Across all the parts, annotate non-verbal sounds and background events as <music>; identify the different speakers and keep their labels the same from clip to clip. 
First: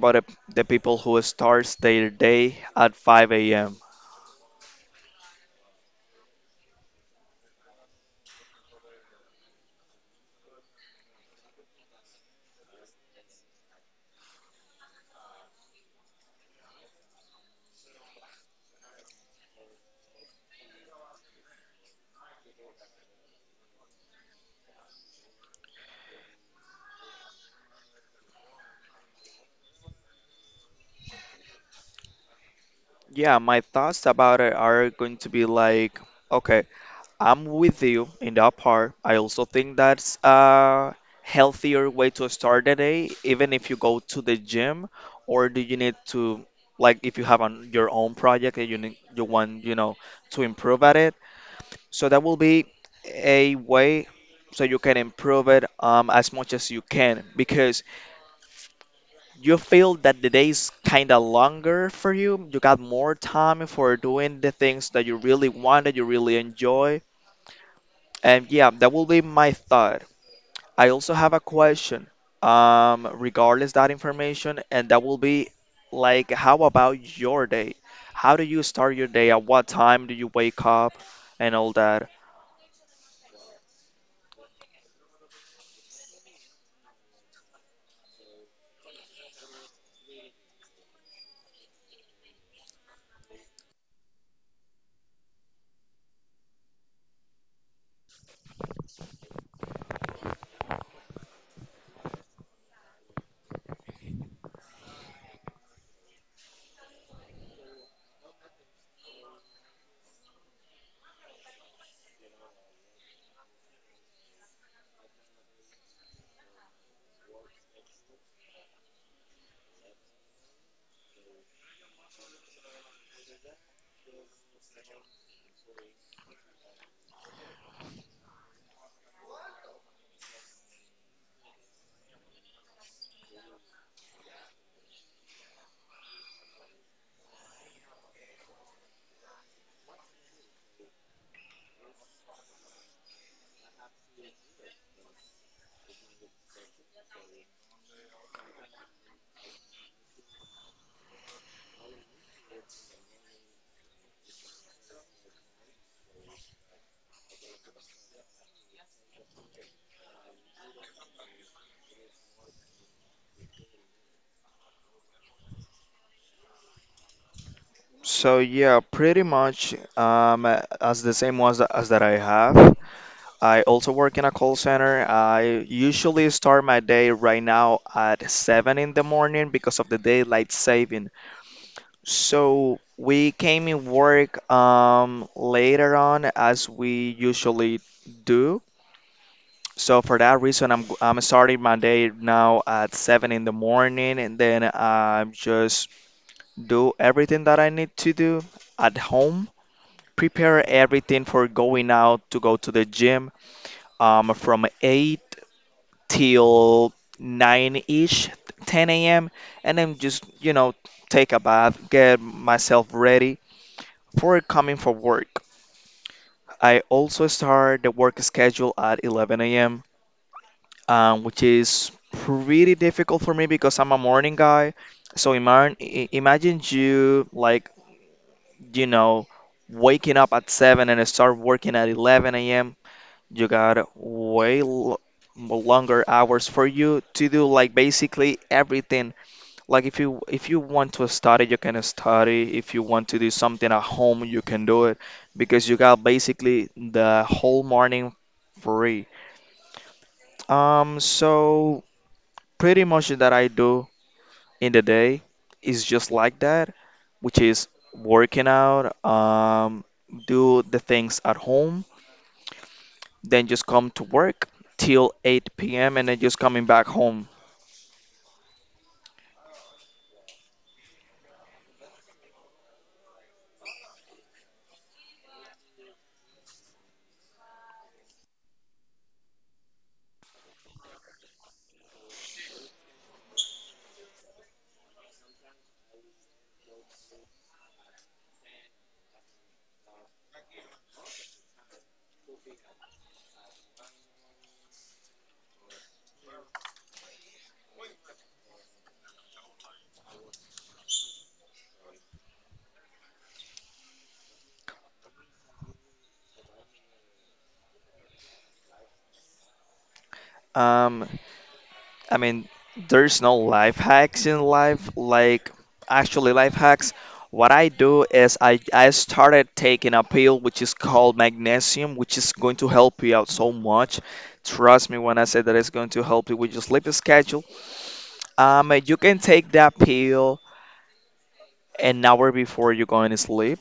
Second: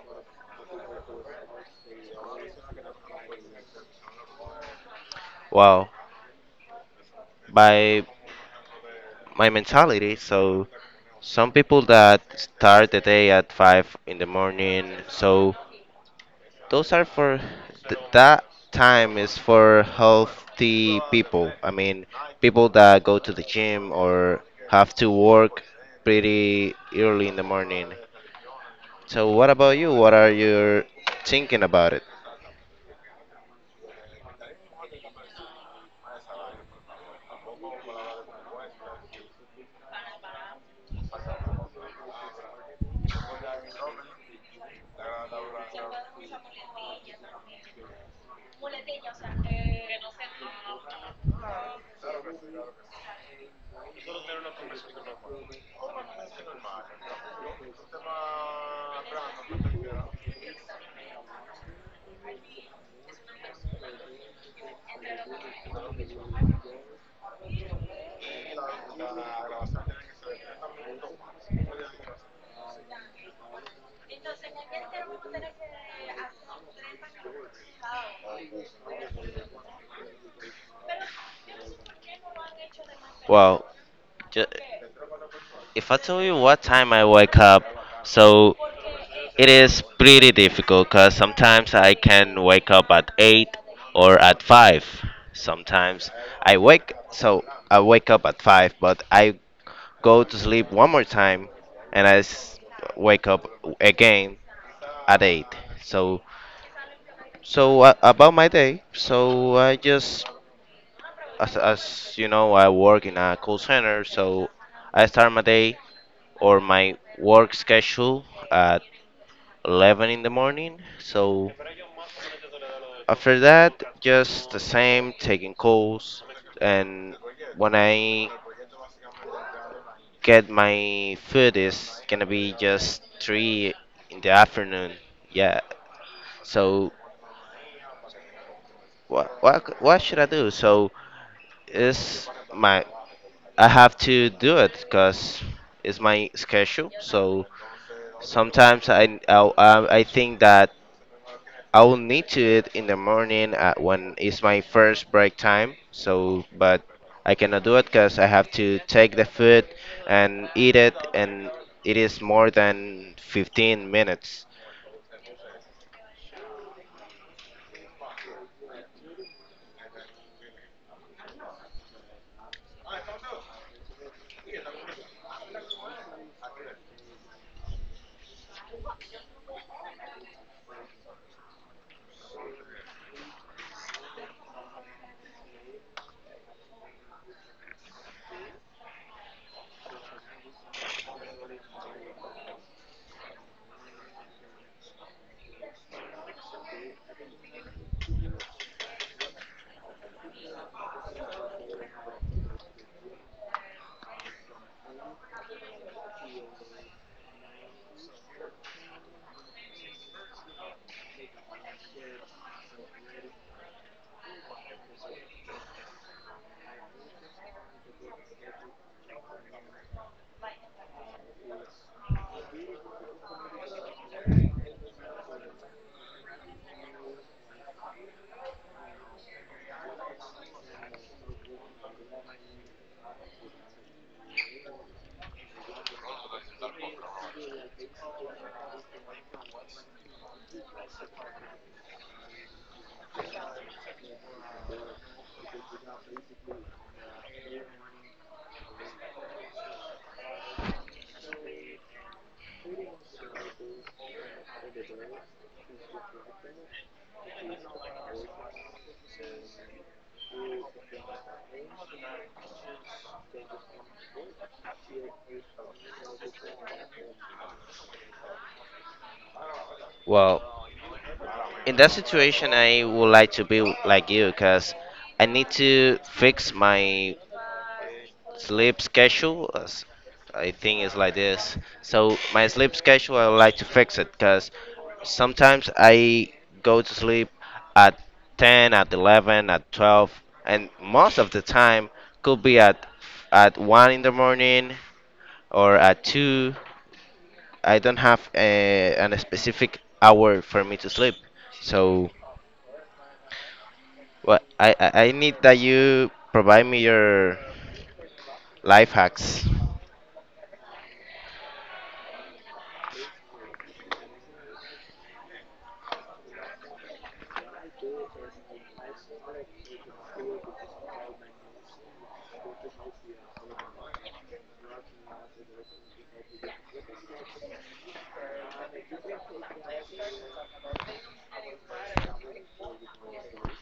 Speaker 1: about it, the people who starts their day at 5 a.m.?
Speaker 2: Well, by my mentality, so some people that start the day at 5 in the morning, so those are for that time is for healthy people. I mean, people that go to the gym or have to work pretty early in the morning. So what about you? What are you thinking about it?
Speaker 1: Yeah, my thoughts about it are going to be like, okay, I'm with you in that part. I also think that's a healthier way to start the day, even if you go to the gym, or do you need to, like, if you have on your own project that you need, you want, you know, to improve at it. So that will be a way so you can improve it as much as you can because you feel that the day is kind of longer for you. You got more time for doing the things that you really want, that you really enjoy. And yeah, that will be my thought. I also have a question regardless that information, and that will be like, how about your day? How do you start your day? At what time do you wake up and all?
Speaker 2: Well, ju- if I tell you what time I wake up, so it is pretty difficult because sometimes I can wake up at 8 or at 5. Sometimes I wake up at 5, but I go to sleep one more time and I wake up again at 8. So, so, about my day, so I just, as you know, I work in a call center, so I start my day or my work schedule at 11 in the morning. So after that, just the same, taking calls. And when I get my food, it's gonna be just 3 in the afternoon. Yeah. So what should I do? So it's my I have to do it because it's my schedule. So sometimes I think that I will need to eat in the morning at when it's my first break time. So, but I cannot do it because I have to take the food and eat it, and it is more than 15 minutes.
Speaker 1: So yeah, pretty much as the same was as that I have. I also work in a call center. I usually start my day right now at 7 in the morning because of the daylight saving. So we came in work later on as we usually do. So for that reason, I'm starting my day now at 7 in the morning and then I just do everything that I need to do at home, prepare everything for going out to go to the gym from 8 till 9-ish, 10 a.m. And then just, you know, take a bath, get myself ready for coming for work. I also start the work schedule at 11 a.m., which is pretty difficult for me because I'm a morning guy. So imagine you like, you know, waking up at 7 and start working at 11 a.m. You got way l longer hours for you to do like basically everything. Like if you want to study, you can study. If you want to do something at home, you can do it because you got basically the whole morning free. So pretty much that I do in the day is just like that, which is working out, do the things at home, then just come to work till 8 p.m. and then just coming back home.
Speaker 2: Well, in that situation, I would like to be like you because I need to fix my sleep schedule. I think it's like this. So my sleep schedule, I would like to fix it because sometimes I go to sleep at 10, at 11, at 12, and most of the time could be at 1 in the morning or at 2. I don't have an specific hour for me to sleep. So what I need that you provide me your life hacks.
Speaker 1: Um, I mean, there's no life hacks in life, like actually life hacks. What I do is I started taking a pill which is called magnesium, which is going to help you out so much. Trust me when I say that it's going to help you with your sleep schedule. You can take that pill an hour before you're going to sleep.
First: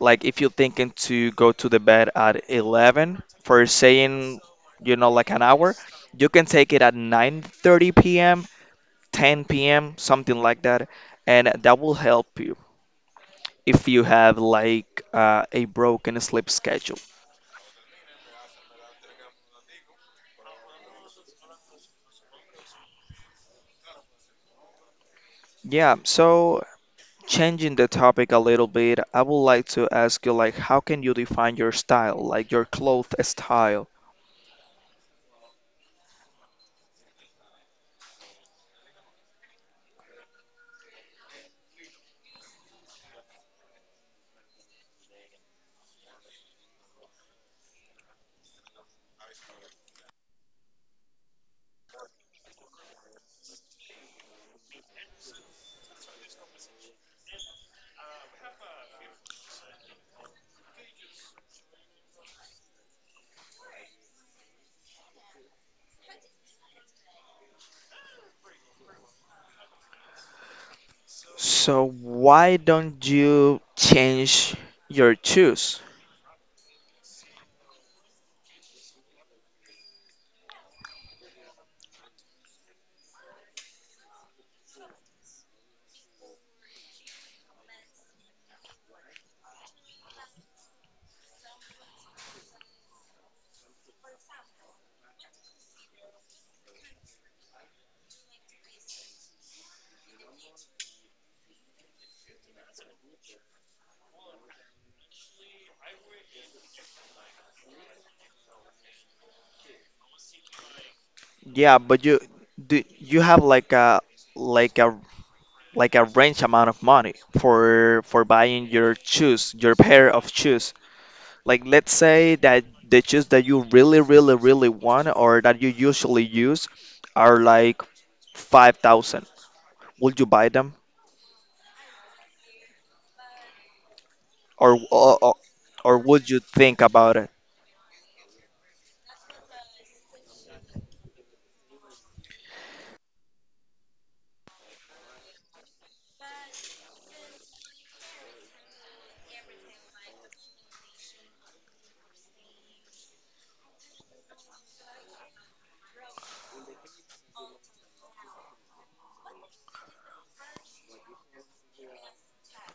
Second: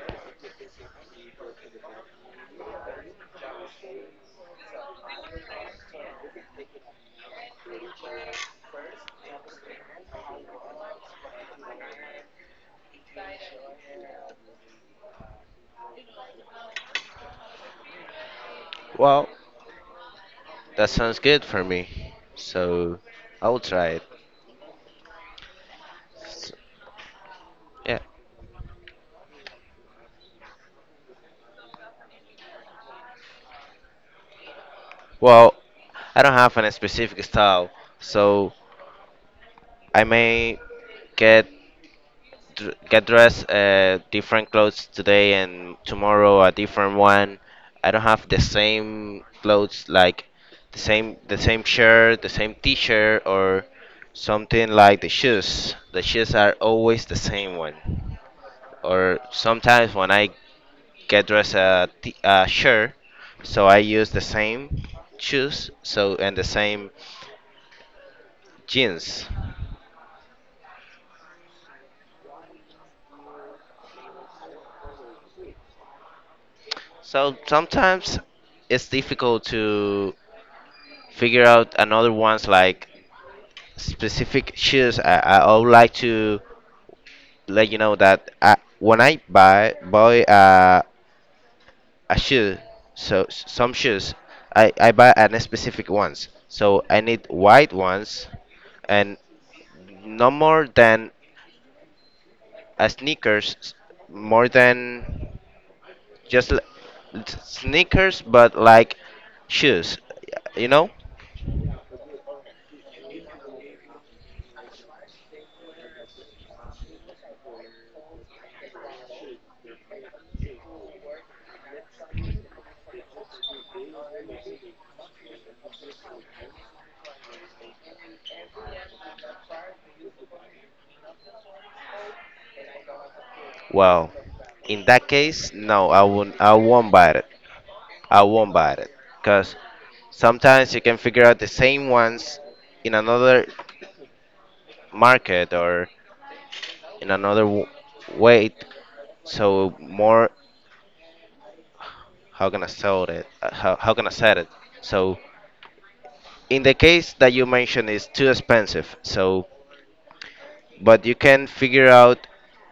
Speaker 1: Like if you're thinking to go to the bed at 11 for saying, you know, like an hour, you can take it at 9:30 p.m., 10 p.m., something like that, and that will help you if you have like a broken sleep schedule.
Speaker 2: Well, that sounds good for me. So I will try it.
Speaker 1: Yeah, so changing the
Speaker 2: Yeah.
Speaker 1: topic a little bit, I would like to ask you like how can you define your style, like your cloth style?
Speaker 2: Well, I don't have any specific style, so I may get get dressed different clothes today and tomorrow a different one. I don't have the same clothes like the same shirt, the same t-shirt or something like the shoes. The shoes are always the same one. Or sometimes when I Kedra's shirt, so I use the same shoes, so and the same jeans.
Speaker 1: So why don't you change your shoes?
Speaker 2: So sometimes it's difficult to figure out another ones like specific shoes. I would like to let you know that when I buy a shoe, so some shoes, I buy an specific ones. So I need white ones and no more than a sneakers more than just it's sneakers, but like shoes, you know?
Speaker 1: Yeah, but you, do you have like like a a range amount of money for buying your shoes, your pair of shoes. Like let's say that the shoes that you really, really, really want or that you usually use are like 5,000. Would you buy them
Speaker 2: Well,
Speaker 1: or,
Speaker 2: in that case, no,
Speaker 1: or
Speaker 2: I
Speaker 1: would
Speaker 2: won't.
Speaker 1: you
Speaker 2: I
Speaker 1: think
Speaker 2: won't buy
Speaker 1: about
Speaker 2: it.
Speaker 1: it?
Speaker 2: I won't buy it because sometimes you can figure out the same ones in another market or in another way. So more, how can I sell it? How can I sell it? So in the case that you mentioned, it's too expensive. So but you can figure out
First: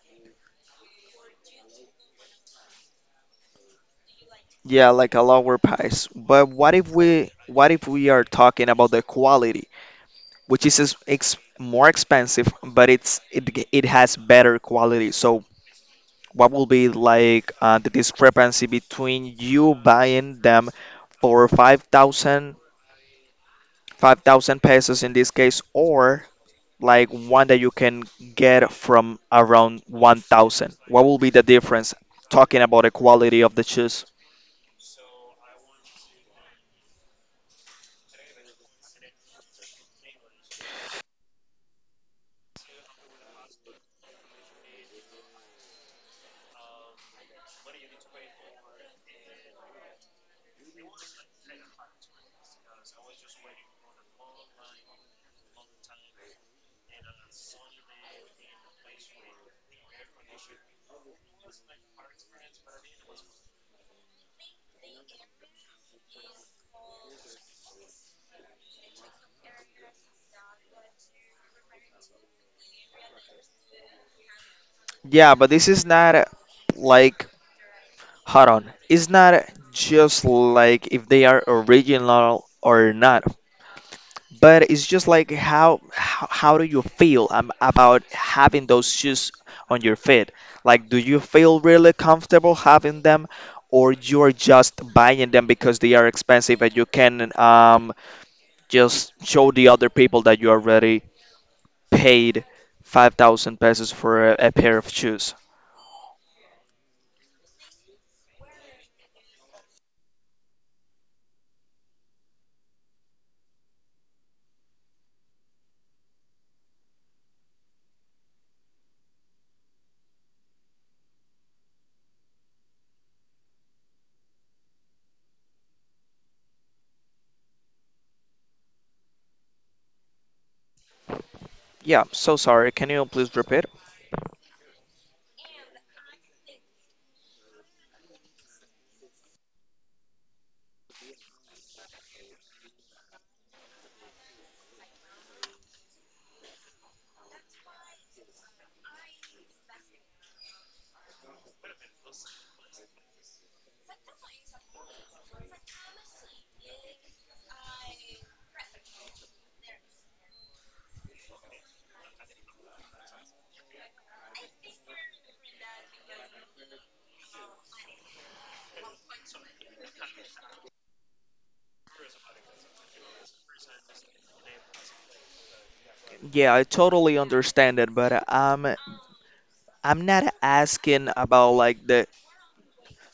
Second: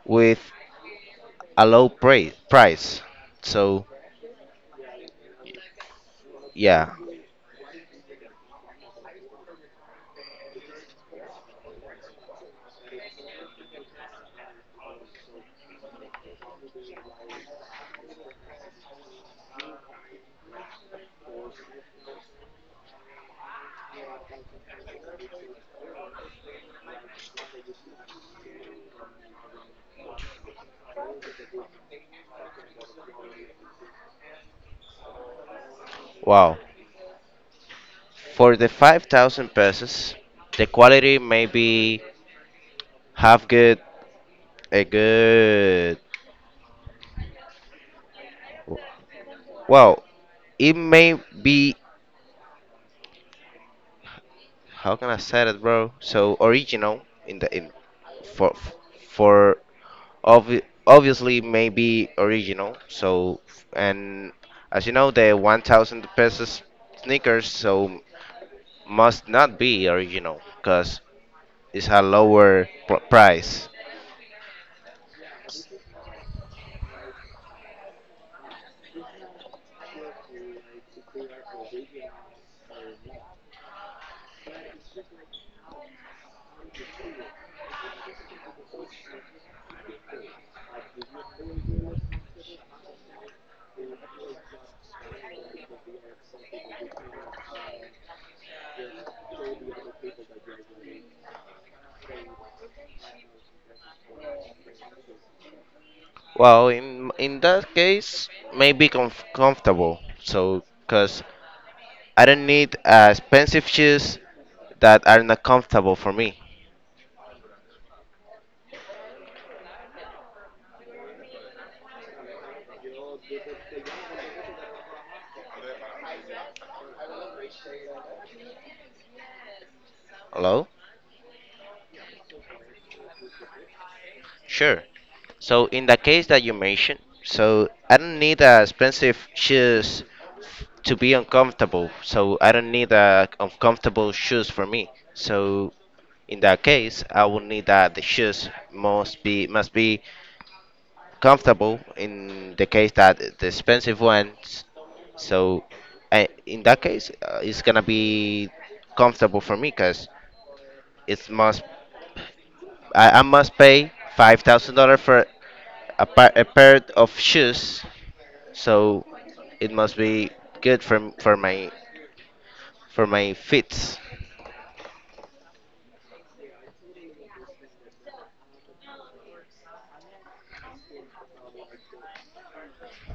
Speaker 2: with a low price. So
Speaker 1: Yeah, like a lower price. But
Speaker 2: yeah,
Speaker 1: what if we are talking about the quality? Which is more expensive, but it has better quality. So what will be like the discrepancy between you buying them for 5,000 pesos in this case, or like one that you can get from around 1,000? What will be the difference? Talking about the quality of the shoes.
Speaker 2: wow. For the 5,000 pesos, the quality may be half good, a good. Well, it may be how can I say it, bro? So original in for for obvi- obviously maybe original. So and as you know, the 1,000 pesos sneakers. So must not be original because it's a lower price.
Speaker 1: Yeah, but this is not like hold on. It's not just like if they are original or not, but it's just like how do you feel about having those shoes on your feet? Like, do you feel really comfortable having them, or you're just buying them because they are expensive and you can just show the other people that you already paid 5,000 pesos for a pair of shoes?
Speaker 2: Well, in that case, maybe comfortable. So, because I don't need expensive shoes that are not comfortable for me. Hello?
Speaker 1: Yeah, so sorry. Can you please repeat?
Speaker 2: Sure. So, in the case that you mentioned, so I don't need expensive shoes to be uncomfortable. So, I don't need uncomfortable shoes for me. So, in that case, I would need that the shoes must be comfortable. In the case that the expensive ones, so in that case, it's gonna be comfortable for me because it must I must pay $5,000 for a pair of shoes. So it must be good for my feet.
Speaker 1: Yeah, I totally understand it, but I'm not asking about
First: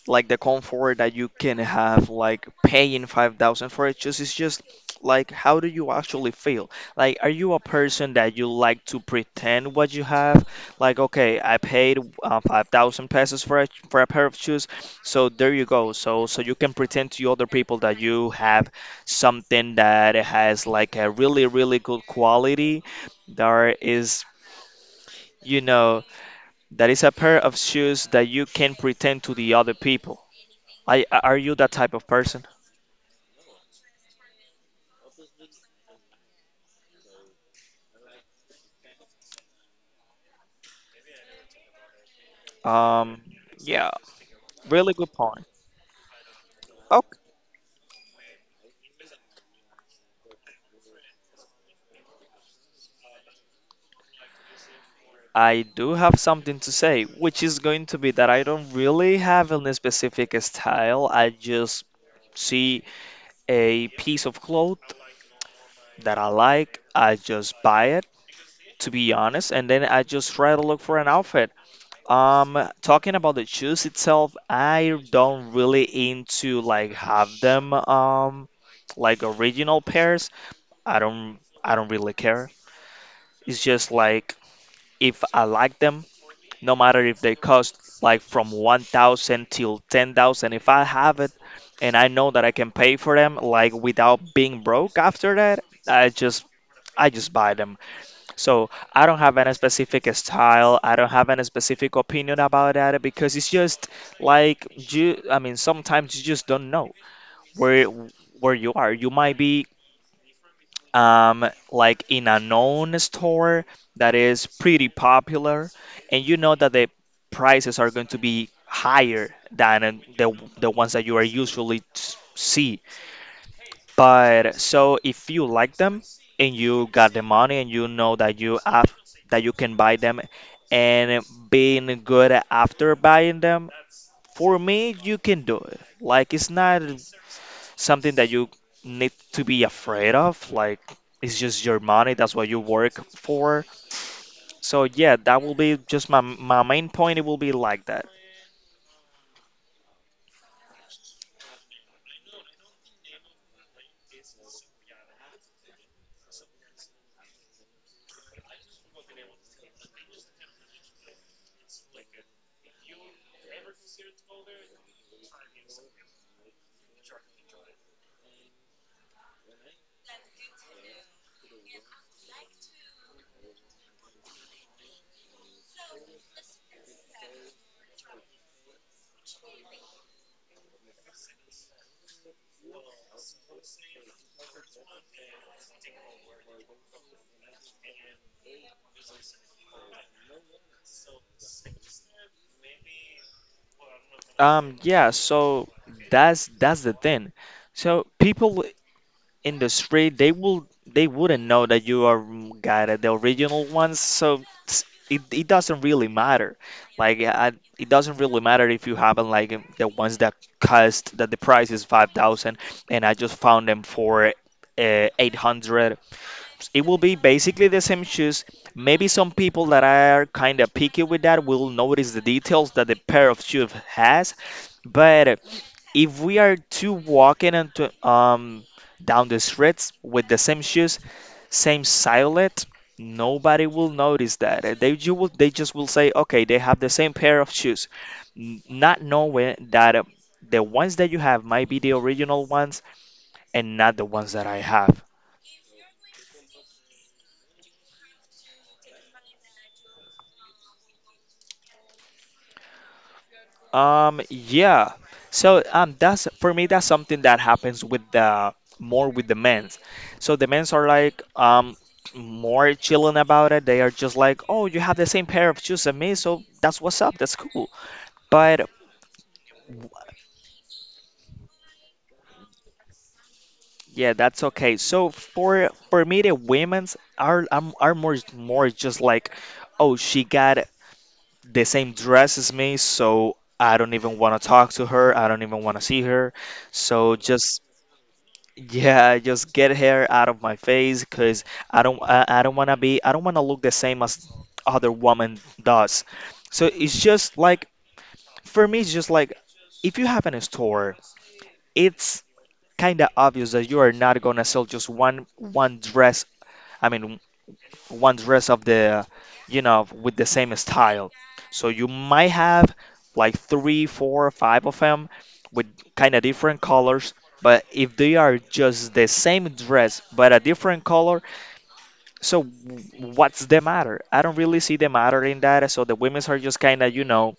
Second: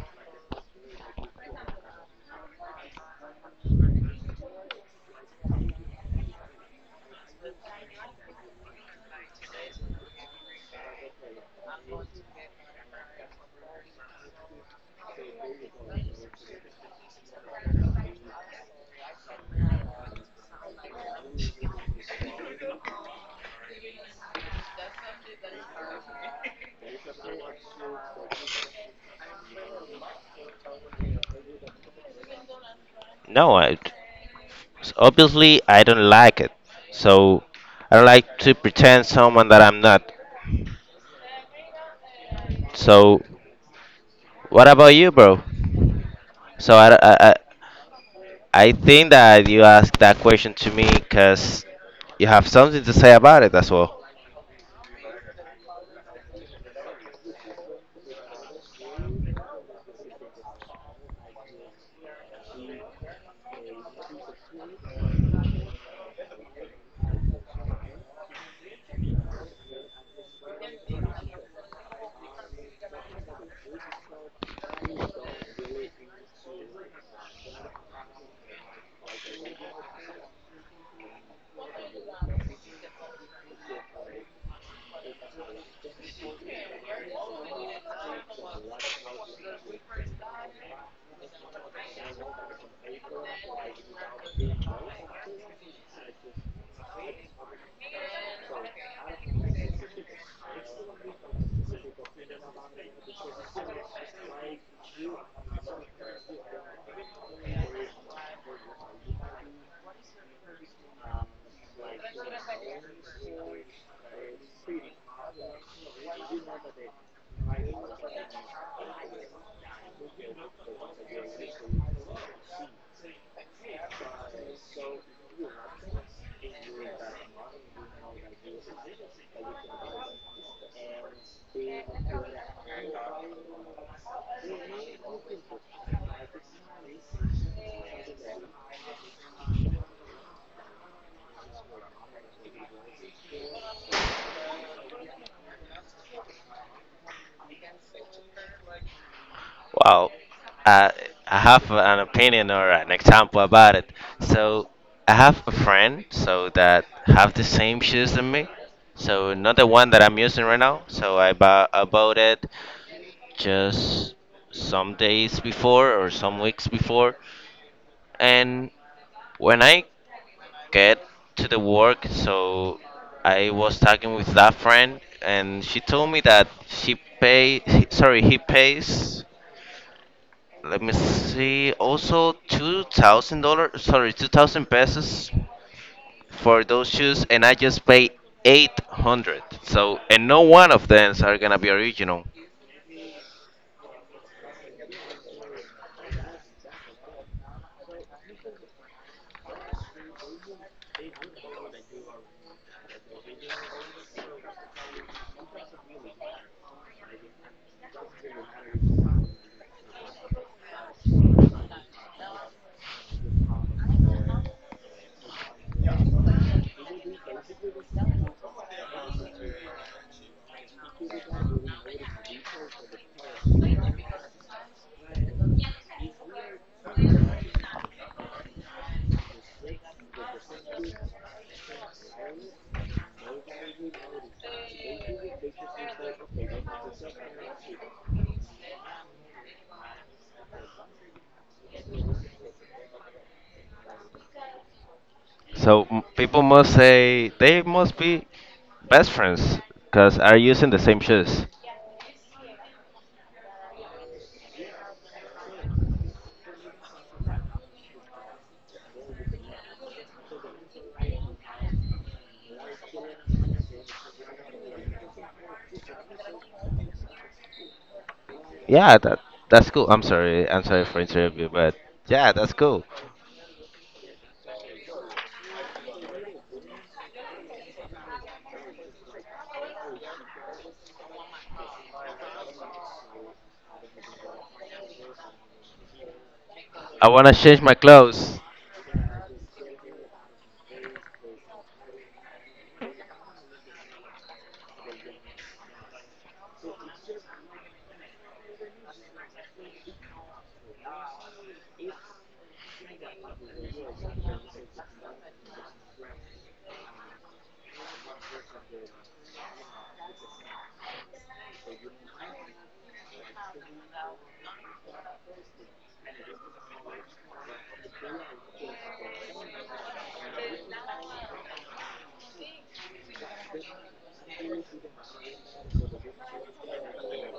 Speaker 1: like the comfort that you can have like paying 5,000 for it. Just like how do you actually feel, like are you a person that you like to pretend what you have? Like, okay, I paid 5,000 pesos for for a pair of shoes, so there you go, so you can pretend to other people that you have something that has like a really, really good quality. There is, you know, that is a pair of shoes that you can pretend to the other people. I Are you that type of person?
Speaker 2: No, so obviously, I don't like it. So I don't like to pretend someone that I'm not. So
Speaker 1: Um, yeah,
Speaker 2: what
Speaker 1: really
Speaker 2: about you,
Speaker 1: good
Speaker 2: bro?
Speaker 1: point.
Speaker 2: So I, I,
Speaker 1: Okay.
Speaker 2: I I think that you asked that question to me because you have something to say about it as well.
Speaker 1: I do have something to say, which is going to be that I don't really have any specific style. I just see a piece of cloth that I like, I just buy it, to be honest, and then I just try to look for an outfit. Talking about the shoes itself, I don't really into like have them like original pairs. I don't really care. It's just like if I like them, no matter if they cost like from 1,000 till 10,000, if I have it and I know that I can pay for them like without being broke after that, I just I just buy them. So I don't have any specific style. I don't have any specific opinion about that because it's just like you. I mean, sometimes you just don't know where where you are. You might be like in a known store that is pretty popular, and you know that the prices are going to be higher than the the ones that you are usually see. But so if you like them and you got the money and you know that you have that you can buy them and being good after buying them, for me you can do it. Like it's not something that you need to be afraid of. Like it's just your money. That's what you work for. So yeah, that will be just my main point. It will be like that.
Speaker 2: Well, I, I have an opinion or an example about it. So I have a friend so that have the same shoes than me. So not the one that I'm using right now. So I bought it just some days before or some weeks before. And when I get to the work, so I was talking with that friend, and she told me that she pay, <laughs> sorry, he pays. Let me see, also $2,000, sorry, 2,000 pesos for those shoes, and I just pay 800. So, and no one of them are gonna be original.
Speaker 1: Yeah. So that's the thing. So people industry, they wouldn't know that you are got it, the original ones. So it's- it, it doesn't really matter. Like I, it doesn't really matter if you have like the ones that cost, that the price is 5,000 and I just found them for 800. It will be basically the same shoes. Maybe some people that are kind of picky with that will notice the details that the pair of shoes has, but if we are two walking into, down the streets with the same shoes, same silhouette, nobody will notice that. They you will they just will say, okay, they have the same pair of shoes, not knowing that the ones that you have might be the original ones and not the ones that I have.
Speaker 2: So people must say they must be best friends because are using the same shoes.
Speaker 1: Yeah. So that's for me. That's something that happens with the more with the men's. So the men's are like more chilling about it. They are just like, oh, you have the same pair of shoes as me, so that's what's up. That's cool. But
Speaker 2: Yeah, that's cool. I'm sorry. I'm sorry for interrupting you, but yeah, that's cool.
Speaker 1: yeah, that's okay. So for me, the women's are more just like, oh, she got the same dress as me, so I don't even want to talk to her. I don't even want to see her.
Speaker 2: I
Speaker 1: So
Speaker 2: wanna change
Speaker 1: just,
Speaker 2: my clothes.
Speaker 1: yeah, just get hair out of my face because I don't want to look the same as other woman does. So it's just like for me it's just like if you have in a store, it's kind of obvious that you are not gonna sell just one dress. I mean, one dress of the, you know, with the same style. So you might have like three, four, five of them with kind of different colors. But if they are just the same dress but a different color, so what's the matter? I don't really see the matter in that. So the women's are just kind of, you know,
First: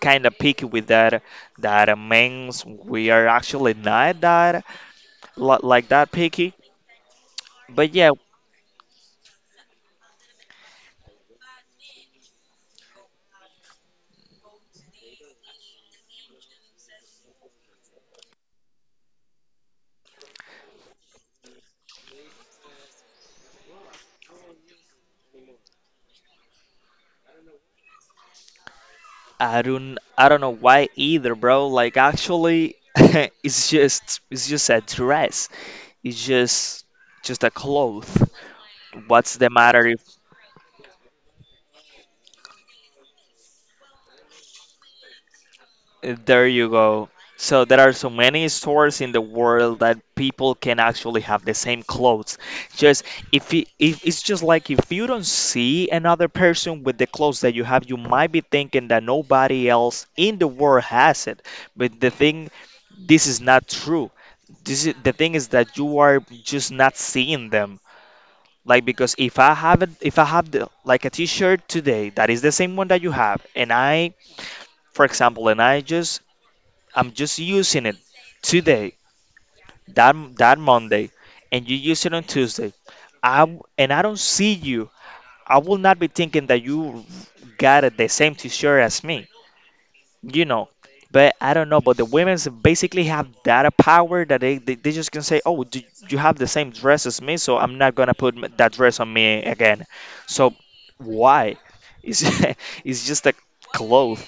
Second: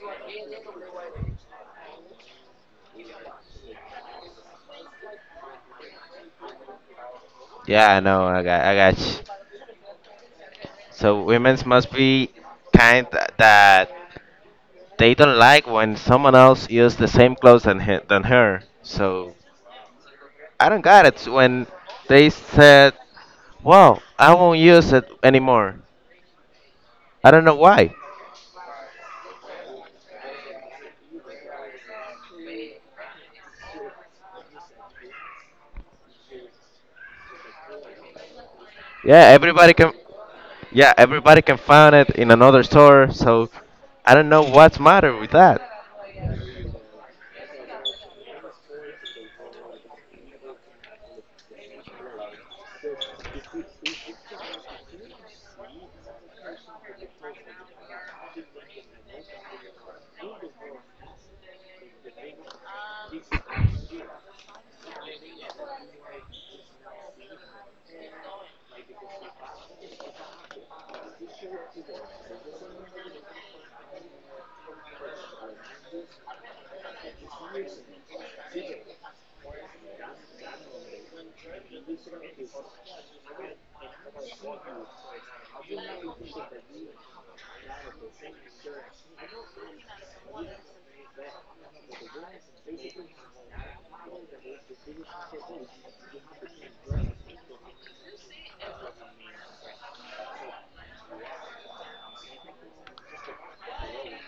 Speaker 1: kind of picky with that. That men's we are actually not that like that picky. But
Speaker 2: Yeah, I
Speaker 1: yeah,
Speaker 2: know. I got. I got you. So women's must be kind that they don't like when someone else use the same clothes than her. So I don't got it when they said, "Well, I won't use it anymore." I don't know why.
Speaker 1: I don't know why either, bro. Like actually <laughs> it's just a dress. It's just a cloth.
Speaker 2: Yeah,
Speaker 1: What's the
Speaker 2: everybody
Speaker 1: matter
Speaker 2: can.
Speaker 1: if
Speaker 2: Yeah, everybody can find it in another store. So I don't know what's matter with that.
Speaker 1: uh, there you go. So there are so many stores in the world that people can actually have the same clothes. Just if it's just like if you don't see another person with the clothes that you have, you might be thinking that nobody else in the world has it. But this is not true. This is the thing is that you are just not seeing them, like because if I have it if I have the, like a t-shirt today that is the same one that you have and I for example and I'm just using it today, that that Monday, and you use it on Tuesday. I w- and i don't see you. I will not be thinking that you got it the same t-shirt as me, you know. But I don't know, but the women's basically have that a power that they just can say, oh, do you have the same dress as me? So I'm not gonna put that dress on me again. So why it's, <laughs> it's just a cloth.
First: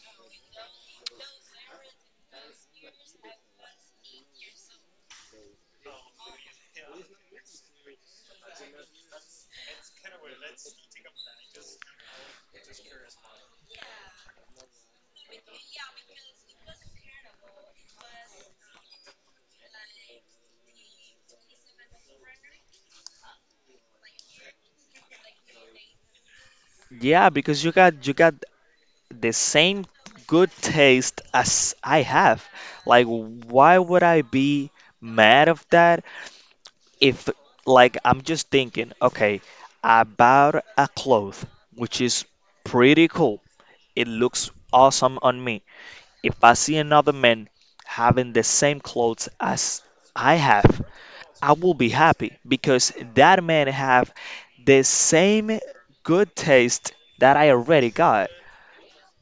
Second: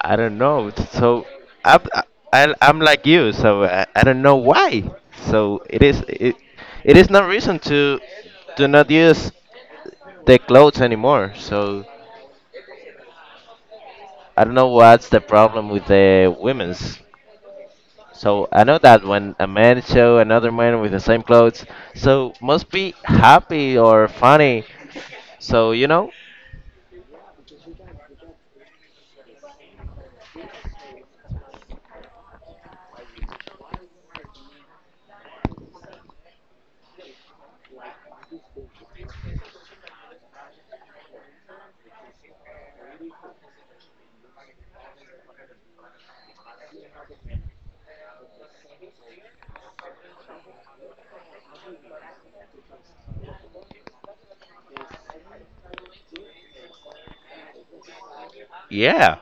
Speaker 2: I don't know. So I'm I'm like you. So I don't know why. So it is no reason to do not use the clothes anymore. So I don't know what's the problem with the women's. So I know that when a man show another man with the same clothes, so must be happy or funny. So you know
Speaker 1: Yeah, because you got the same good taste as I have. Like why would I be mad of that? If like I'm just thinking, okay, I bought a cloth which is pretty cool. It looks awesome on me. If I see another man having the same clothes as I have, I will be happy because that man have the same good taste that I already got.
Speaker 2: yeah,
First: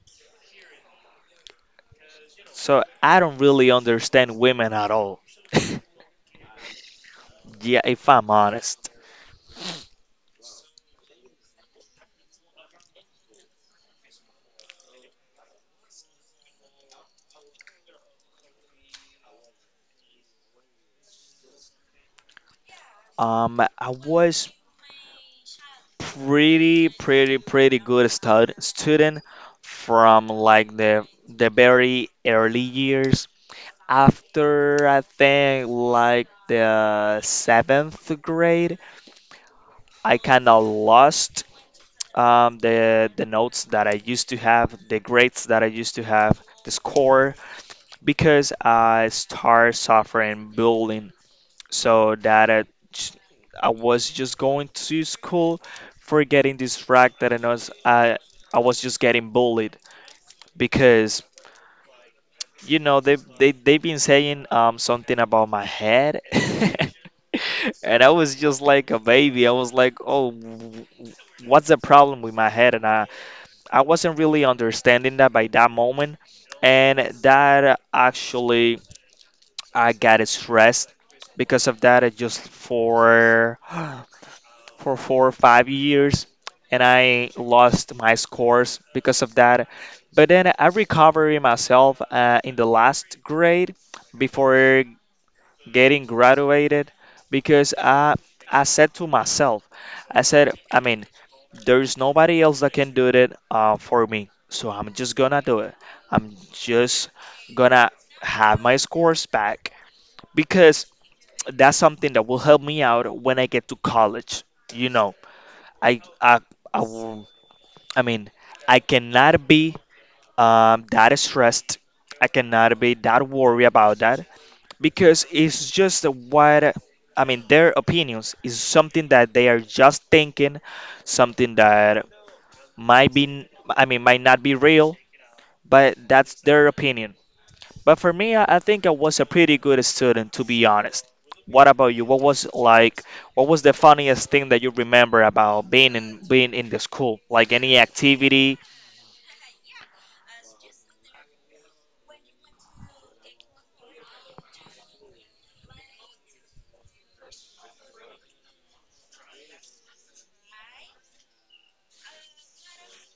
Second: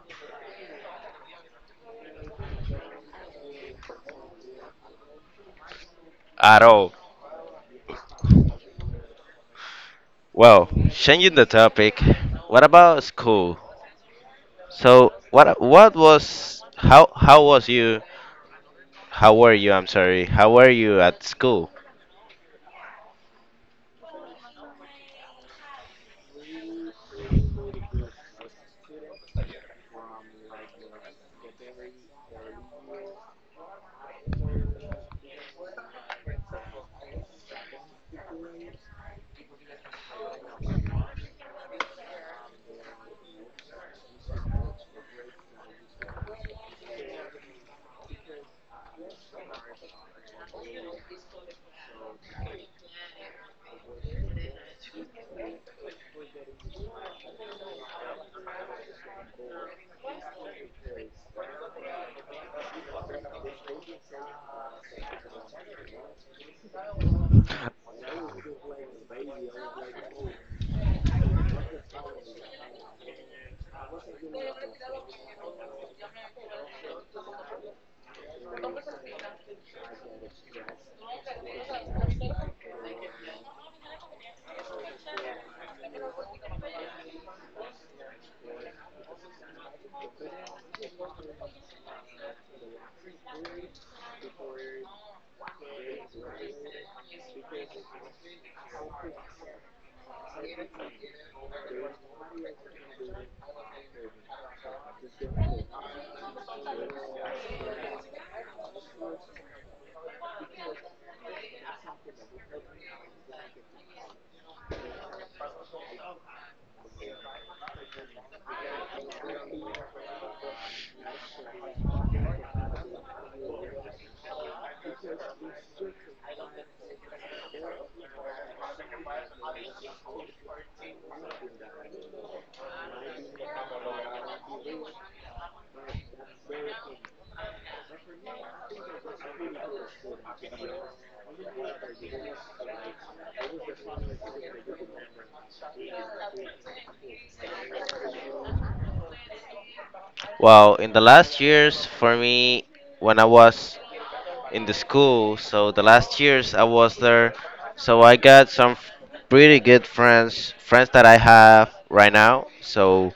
Speaker 1: So I don't really understand women at all. <laughs>
Speaker 2: at all.
Speaker 1: Yeah, if I'm honest.
Speaker 2: Well, changing the topic, what about school? So, what was how was you? How were you? I'm sorry. How were you at school?
Speaker 1: I was pretty good student from like the very early years. After I think like the seventh grade, I kind of lost the notes that I used to have, the grades that I used to have, the score, because I started suffering bullying. So j- I was just going to school for getting distracted, and I was just getting bullied because you know, they've been saying something about my head. <laughs> And I was just like a baby. I was like, "Oh, what's the problem with my head?" And I wasn't really understanding that by that moment. And that actually I got stressed because of that. I just for <gasps> for 4 or 5 years and I lost my scores because of that. But then I recovered it myself in the last grade before getting graduated, because I said to myself, I said, I mean, there's nobody else that can do it for me. So I'm just gonna do it. I'm just gonna have my scores back because that's something that will help me out when I get to college, you know. I I I, w- I mean, I cannot be that stressed. I cannot be that worried about that because it's just what, I mean, their opinions is something that they are just thinking, something that might not be real, but that's their opinion. But for me, I think I was a pretty good student, to be honest. What about you? What was like, what was the funniest thing that you remember about being in the school? Like any activity?
Speaker 2: Well, in the last years for me, when I was in the school, so the last years I was there, so I got some pretty good friends that I have right now. So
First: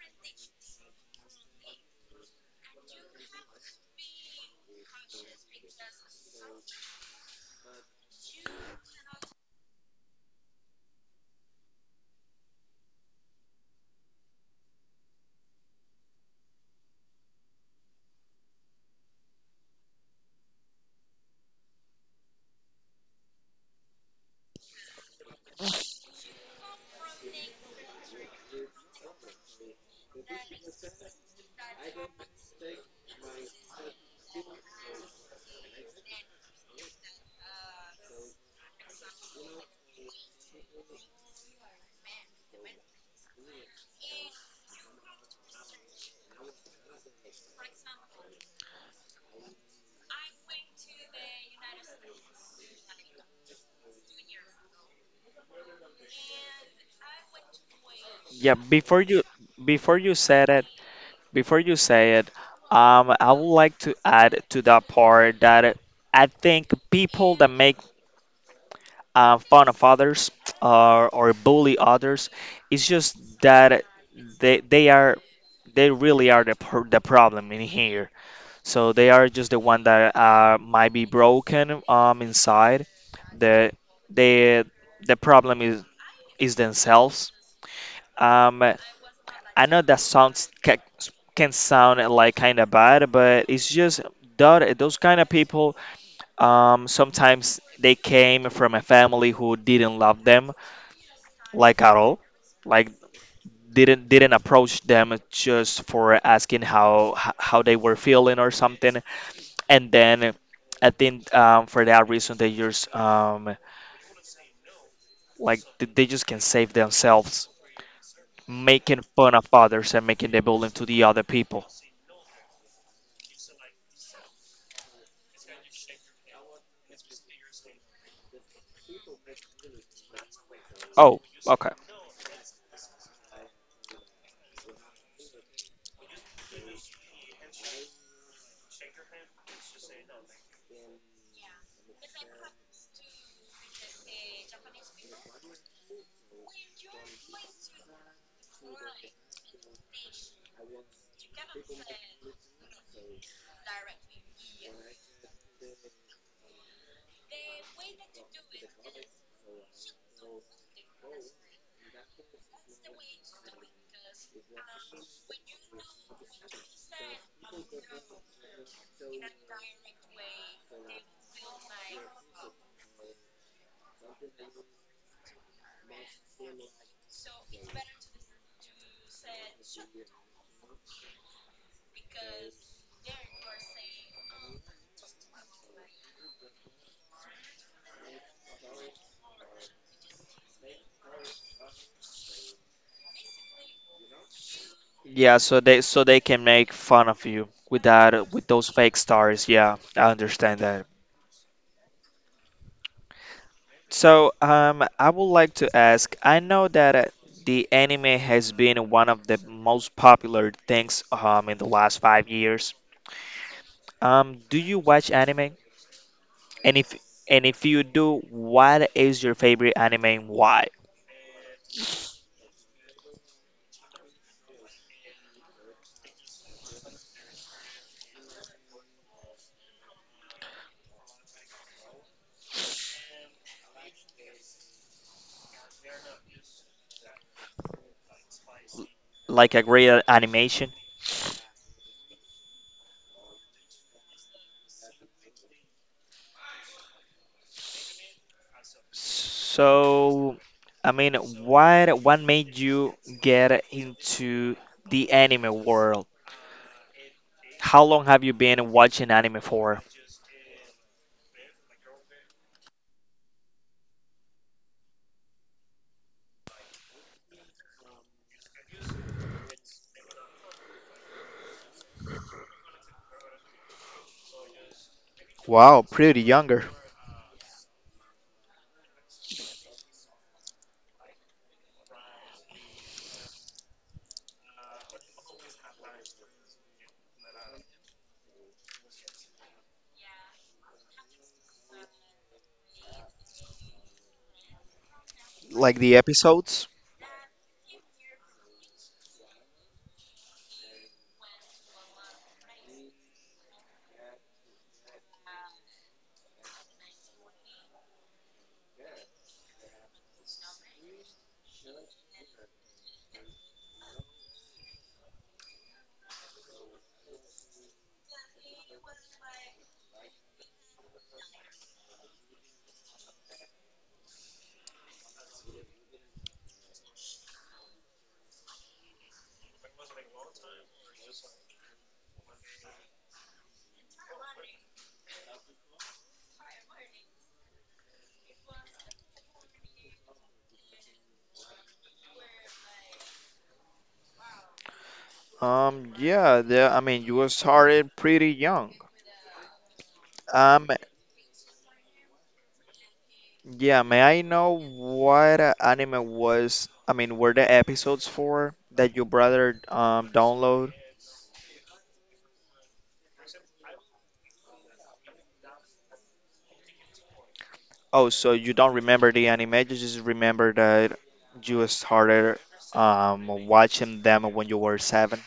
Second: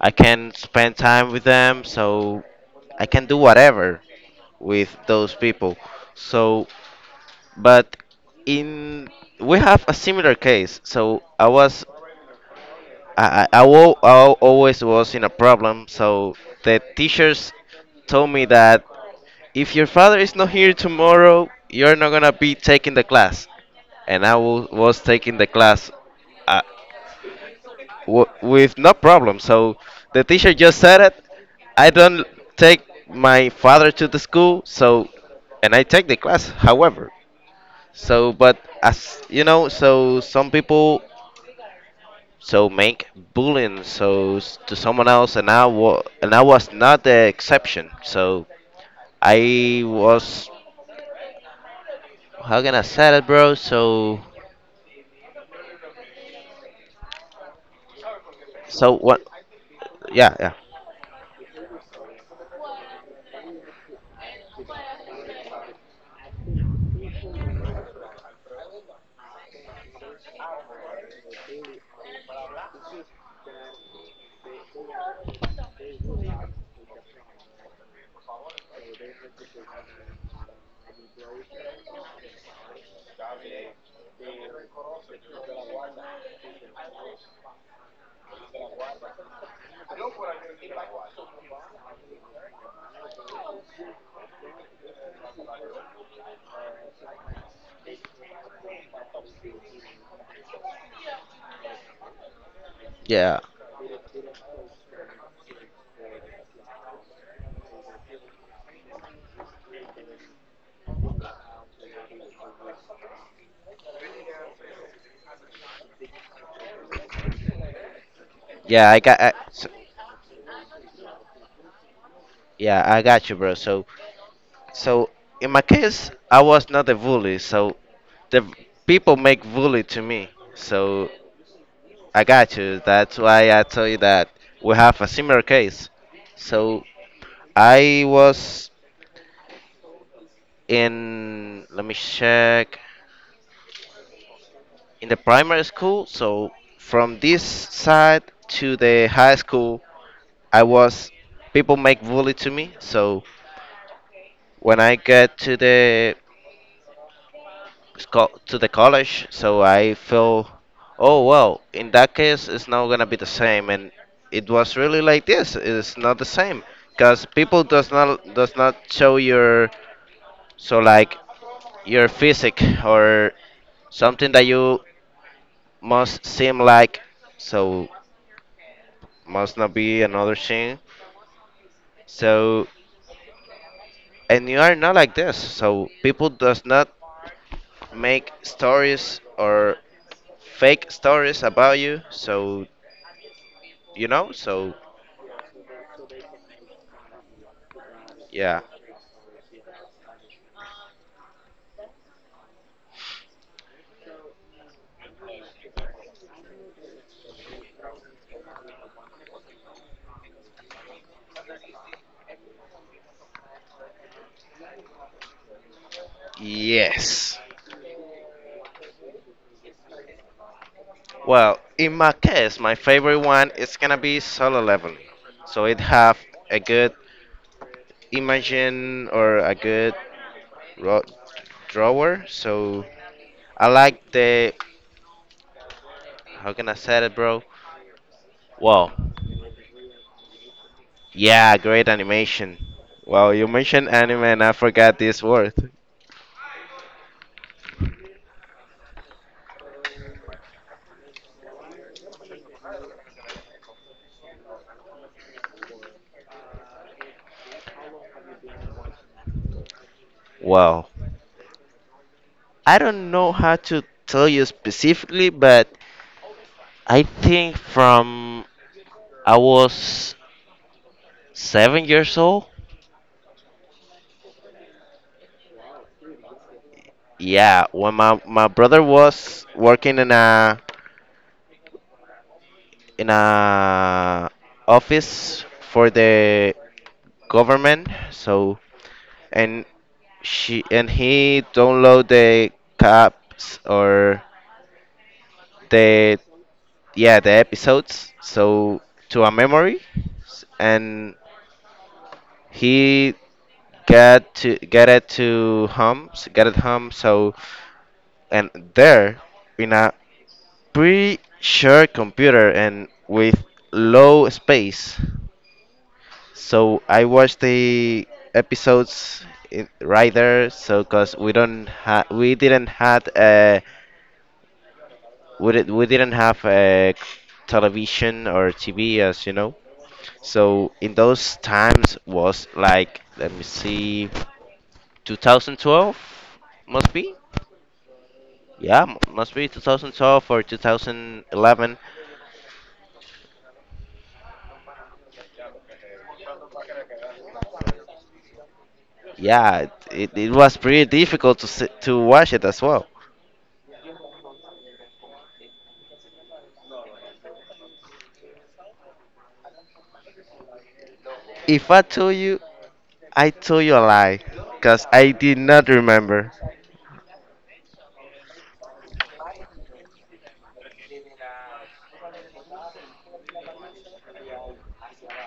Speaker 2: I can spend time with them. So I can do whatever with those people. So, but in we have a similar case. So I was I wa- I always was in a problem. So the teachers told me that if your father is not here tomorrow, you're not gonna be taking the class. And I was taking the class uh, with no problem. So the teacher just said it. I don't take my father to the school. So and I take the class. However. So, but as you know, so some people so make bullying so to someone else, and I was not the exception. So I was how can I say it, bro? So
Speaker 1: Yeah, before you
Speaker 2: what?
Speaker 1: before you
Speaker 2: Yeah,
Speaker 1: said
Speaker 2: yeah,
Speaker 1: it, before you say it, I would like to add to that part that I think people that make fun of others or bully others, it's just that they they are they really are the problem in here. So they are just the one that might be broken inside. The the the problem is themselves. Um, I know that sounds can sound like kind of bad, but it's just that those kind of people. Sometimes they came from a family who didn't love them like at all, like
Speaker 2: yeah,
Speaker 1: didn't approach them just for asking how how they were feeling or something. And then I think for that reason they just they just can save themselves
Speaker 2: yeah. I
Speaker 1: making
Speaker 2: got I,
Speaker 1: fun of
Speaker 2: so,
Speaker 1: others and making the bullying to the other people.
Speaker 2: Yeah, I got you, bro. So so in my case, I was not a bully. So the people make bully to me. So
Speaker 1: Oh, okay.
Speaker 2: I got you. That's why I tell you that we have a similar case. So I was in, let me check, in the primary school. So from this side to the high school, I was, people make bully to me. So when I get to the to the college. So I feel, oh well, in that case, it's not gonna be the same. And it was really like this. It's not the same because people does not show your so like your physique or something that you must seem like. So must not be another thing. So and you are not like this. So people does not make stories or fake stories about you. So you know so
Speaker 1: Yeah, so they, so they can make fun of you with that, with
Speaker 2: yeah.
Speaker 1: those fake stars. Yeah, I understand that. So I would like to ask. I know that the anime has been one of the most popular things in the last 5 years. Do you watch anime? And if,
Speaker 2: Yes.
Speaker 1: and if you do, what is your favorite anime and why?
Speaker 2: Well, in my case, my favorite one is gonna be Solo Leveling. So it have a good imagine or a good ro- drawer. So I like the how can I say it, bro? Well,
Speaker 1: Like a great animation.
Speaker 2: yeah, great animation. Well, you mentioned anime and I forgot this word.
Speaker 1: So, I mean, what made you get into the anime world? How long have you been watching anime for?
Speaker 2: Well, I don't know how to tell you specifically, but I think from I was 7 years old.
Speaker 1: Wow, pretty younger.
Speaker 2: Yeah, when my brother was working in a office for the government, so and she and he download the caps or
Speaker 1: Like the
Speaker 2: the
Speaker 1: episodes?
Speaker 2: yeah the episodes so to a memory, and he got to get it to home, s- get it home. So and there in a pretty short computer and with low space. So I watched the episodes in, right there. So cause we don't ha we didn't had we did, we didn't have a television or TV as you know. So in those times was like, let me see, 2012, must be, yeah, must be 2012 or 2011.
Speaker 1: Yeah, the, I mean, you started pretty young.
Speaker 2: Yeah, it was
Speaker 1: Um,
Speaker 2: pretty difficult to watch it as well.
Speaker 1: Yeah, may I know what anime was, I mean, were the episodes for that your brother download?
Speaker 2: If I told you, I told you a lie, cause I did not remember.
Speaker 1: Oh, so you don't remember the anime, you just remember that you started watching them when you were seven.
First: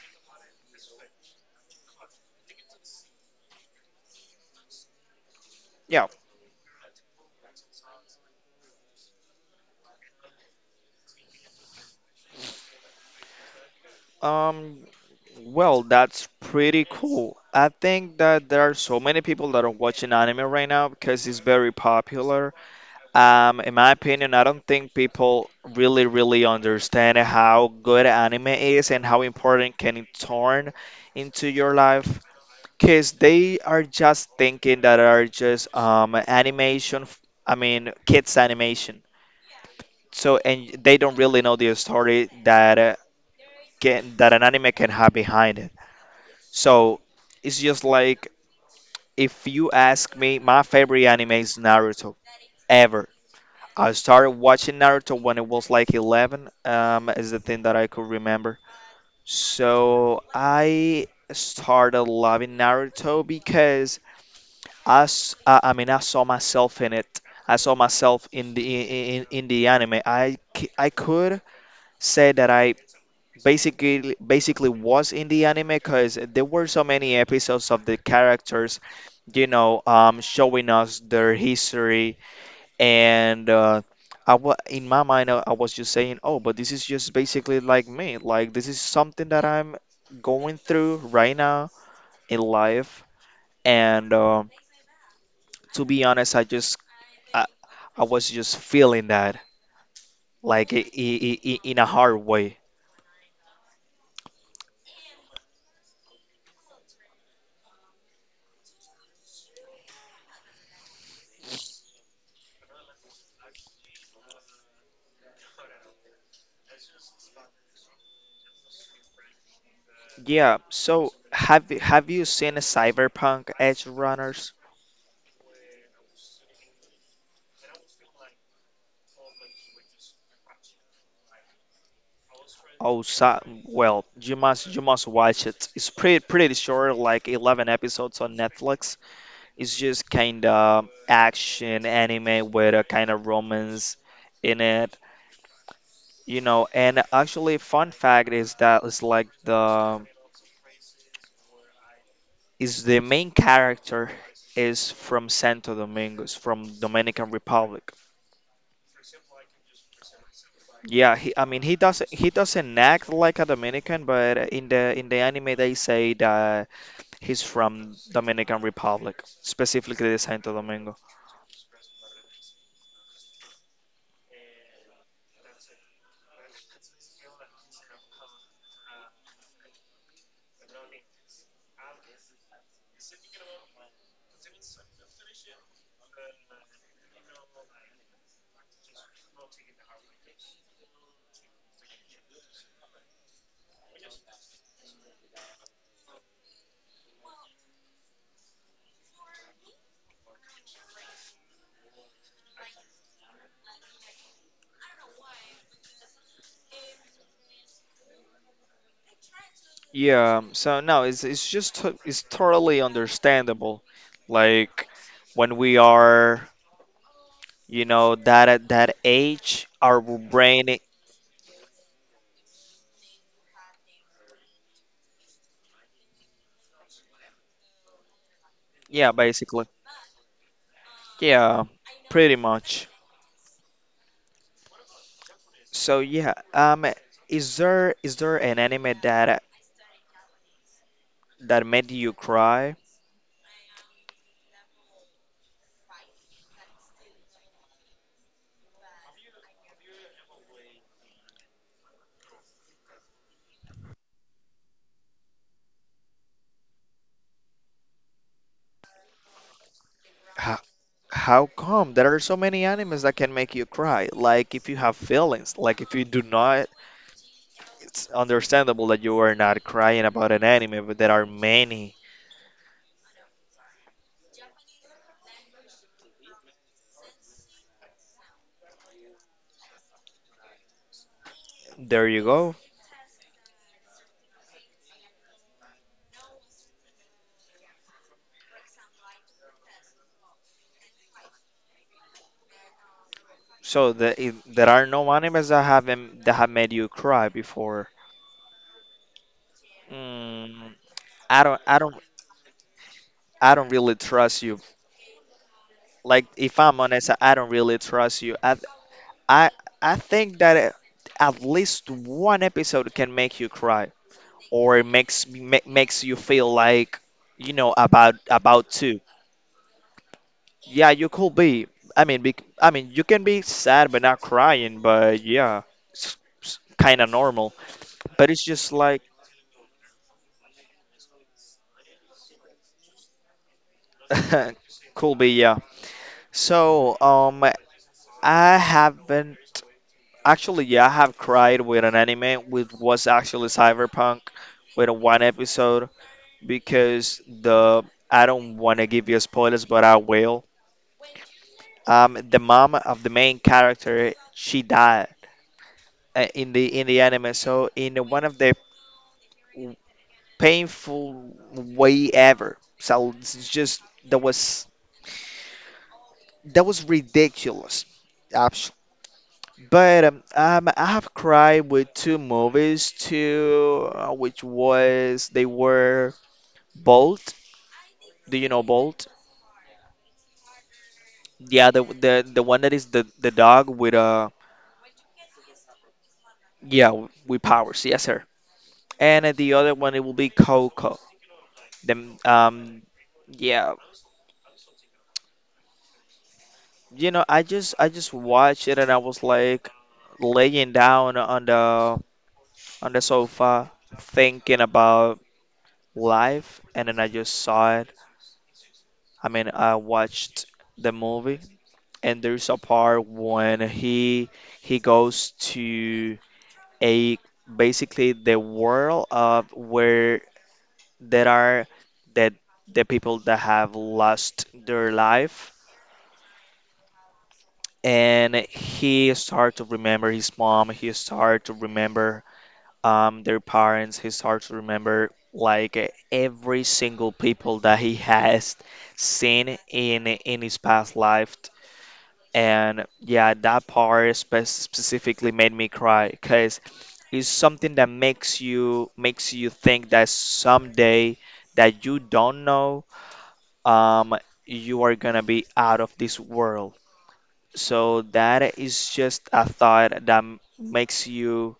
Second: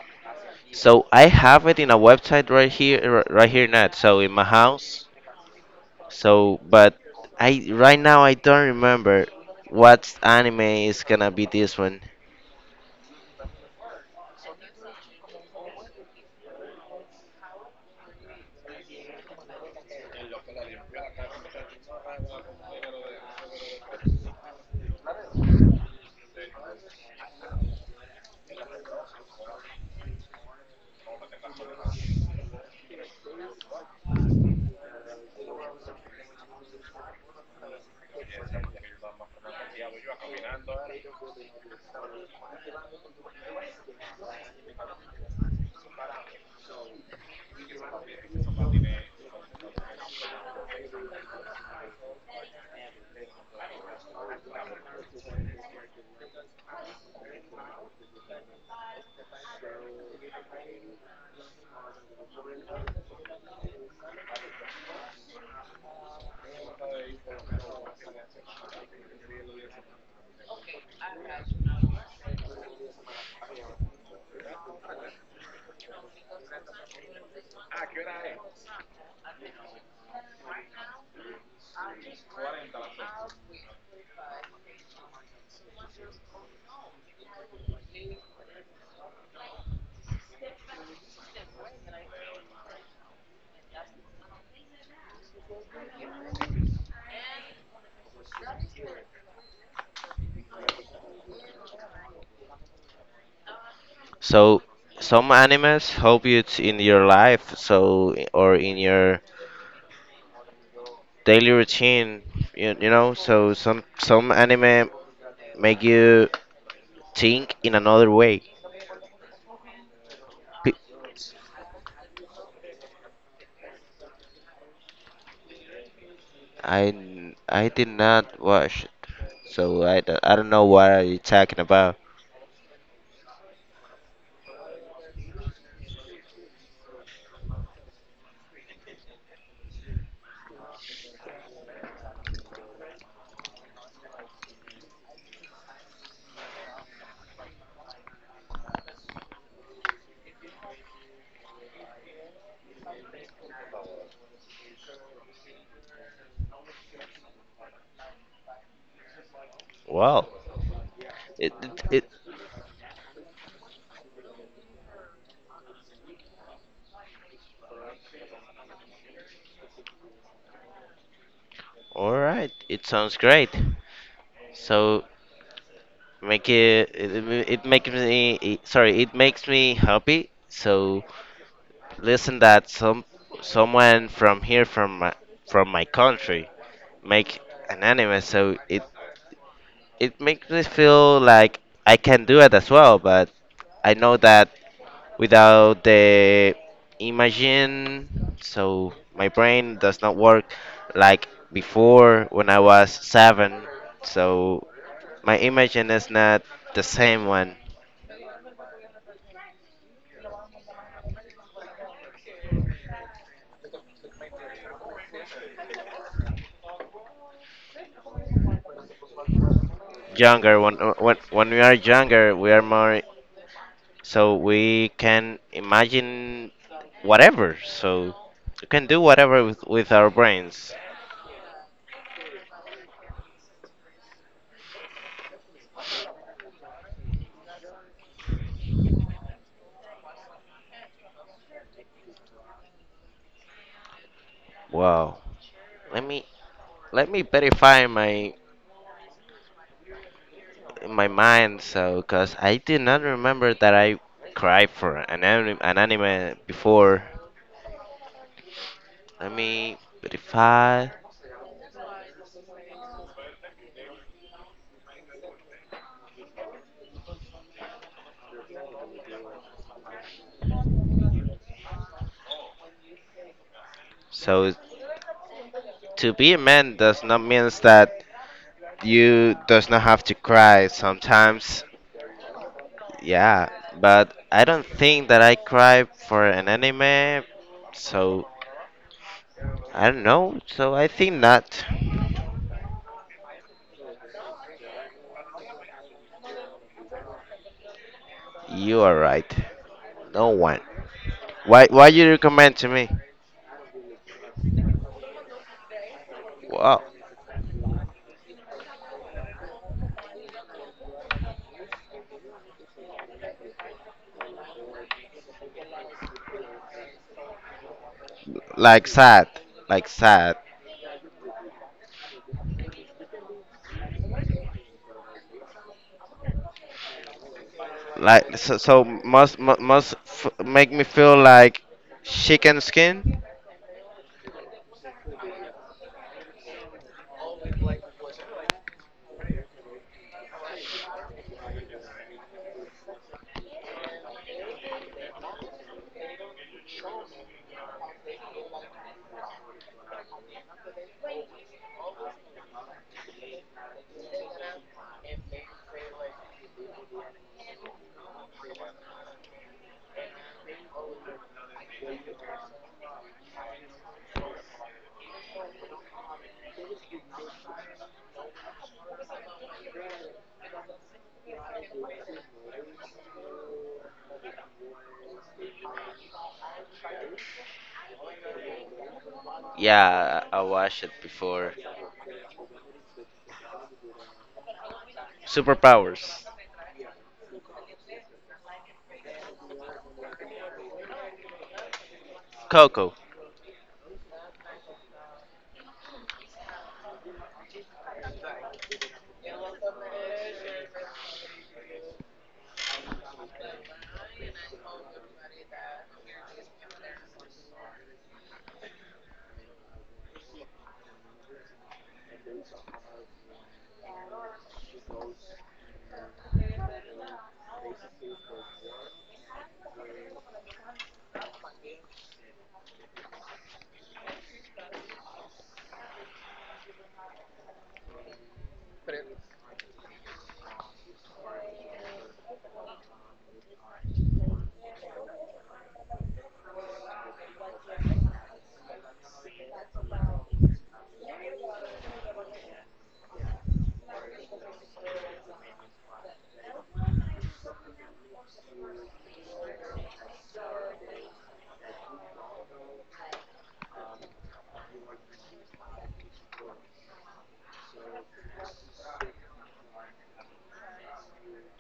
Speaker 2: So I have it in a website right here, right here now. So in my house.
Speaker 1: Yeah.
Speaker 2: So, but I right now I don't remember what anime is gonna be this one.
Speaker 1: Um, well, that's pretty cool. I think that there are so many people that are watching anime right now because it's very popular. In my opinion, I don't think people really, really understand how good anime is and how important can it turn into your life. Cause they are just thinking that are just animation. I mean, kids animation. So and they don't really know the story that can that an anime can have behind it. So it's just like if you ask me, my favorite anime is Naruto ever. I started watching Naruto when it was like 11, is the thing that I could remember. So I started loving Naruto because I mean, I saw myself in it. I saw myself in the, in the anime. I could say that I basically was in the anime because there were so many episodes of the characters, you know, showing us their history and I wa in my mind, I was just saying, oh, but this is just basically like me. Like this is something that I'm going through right now in life. And to be honest, I, I was just feeling that like I in a hard way.
Speaker 2: So some animes help in your life, so, or in your daily routine. So some anime make you think in another way.
Speaker 1: Yeah.
Speaker 2: Pe-
Speaker 1: So have you seen Cyberpunk Edge Runners?
Speaker 2: I did not watch, so I don't know what are you talking about.
Speaker 1: Oh, so, well, you must watch it. It's pretty pretty short, like 11 episodes on Netflix. It's just kind of action anime with a kind of romance in it, you know. And actually, fun fact is that it's like the is the main character is from Santo Domingo, is from Dominican Republic.
Speaker 2: Wow!
Speaker 1: Yeah, he, I
Speaker 2: it
Speaker 1: mean
Speaker 2: it,
Speaker 1: he
Speaker 2: it
Speaker 1: doesn't he doesn't act like a Dominican, but in the, in the anime they say that he's from Dominican Republic, specifically the Santo Domingo.
Speaker 2: all right. it sounds great. So make it it, it it makes me it- sorry, it makes me happy. So listen that someone from here from my country make an anime. So it makes me feel like I can do it as well. But I know that, without the imagine. So my brain does not work like before when I was seven. So my imagine is not the same one.
Speaker 1: Yeah, so no, it's totally understandable. Like when we are, you know, that at that age, our
Speaker 2: Younger when we are younger, we are more, so we can imagine whatever. So we can do
Speaker 1: yeah,
Speaker 2: whatever with,
Speaker 1: basically,
Speaker 2: with our brains.
Speaker 1: yeah, pretty much. So yeah, is there an anime that that made you cry?
Speaker 2: Wow. Let me let me verify my in my mind, so, because I did not remember that I cried for an anime before. Let me
Speaker 1: How,
Speaker 2: verify.
Speaker 1: how come there are so many animes that can make you cry? Like if you have feelings, like if you do not, it's understandable that you are not crying about an anime, but there are many.
Speaker 2: So, to be a man does not means that you does not have to cry sometimes.
Speaker 1: There you go.
Speaker 2: Yeah, but I don't think that I cry for an anime. So I don't know. So I think not.
Speaker 1: So there are no animes that haven't that have made you cry before.
Speaker 2: You are right. No one.
Speaker 1: Mm, I don't
Speaker 2: Why?
Speaker 1: I
Speaker 2: Why
Speaker 1: don't
Speaker 2: you recommend to me?
Speaker 1: I don't really trust you. Like if I'm
Speaker 2: Well,
Speaker 1: honest, I don't really trust you. I I think that at least one episode can make you cry or it makes you feel like you know about
Speaker 2: like
Speaker 1: to.
Speaker 2: sad, like sad.
Speaker 1: Yeah, you could be. I mean, bec I mean, you can be sad but not crying, but yeah, it's kind of normal. But
Speaker 2: Like
Speaker 1: it's
Speaker 2: so,
Speaker 1: just
Speaker 2: so
Speaker 1: like
Speaker 2: must mu- must f make me feel like chicken skin.
Speaker 1: <laughs> could be, yeah. So, I haven't actually, yeah, I have cried with an anime which was actually Cyberpunk with one episode because the I don't want to give you spoilers, but I will. The mom of the main character, she died in the, in the anime. So, in one of the painful way ever. So it's just that was that was ridiculous. But I have cried with two movies too, which was they were Bolt. Do you know Bolt?
Speaker 2: Yeah, I watched it before.
Speaker 1: Yeah, the one that is the dog with
Speaker 2: Superpowers.
Speaker 1: yeah with powers. Yes, sir. And the other one it will be Coco. Then
Speaker 2: Coco.
Speaker 1: yeah, you know I just watched it and I was like laying down on the, on the sofa, thinking about life, and then I just saw it I mean, I watched the movie, and there's a part when he goes to a basically the world of where there are the the people that have lost their life, and he start to remember his mom. He start to remember their parents. He start to remember like every single people that he has seen in his past life. And yeah, that part specifically made me cry because it's something that makes you, makes you think that someday, that you don't know, um, you are gonna be out of this world. So that is just a thought that makes you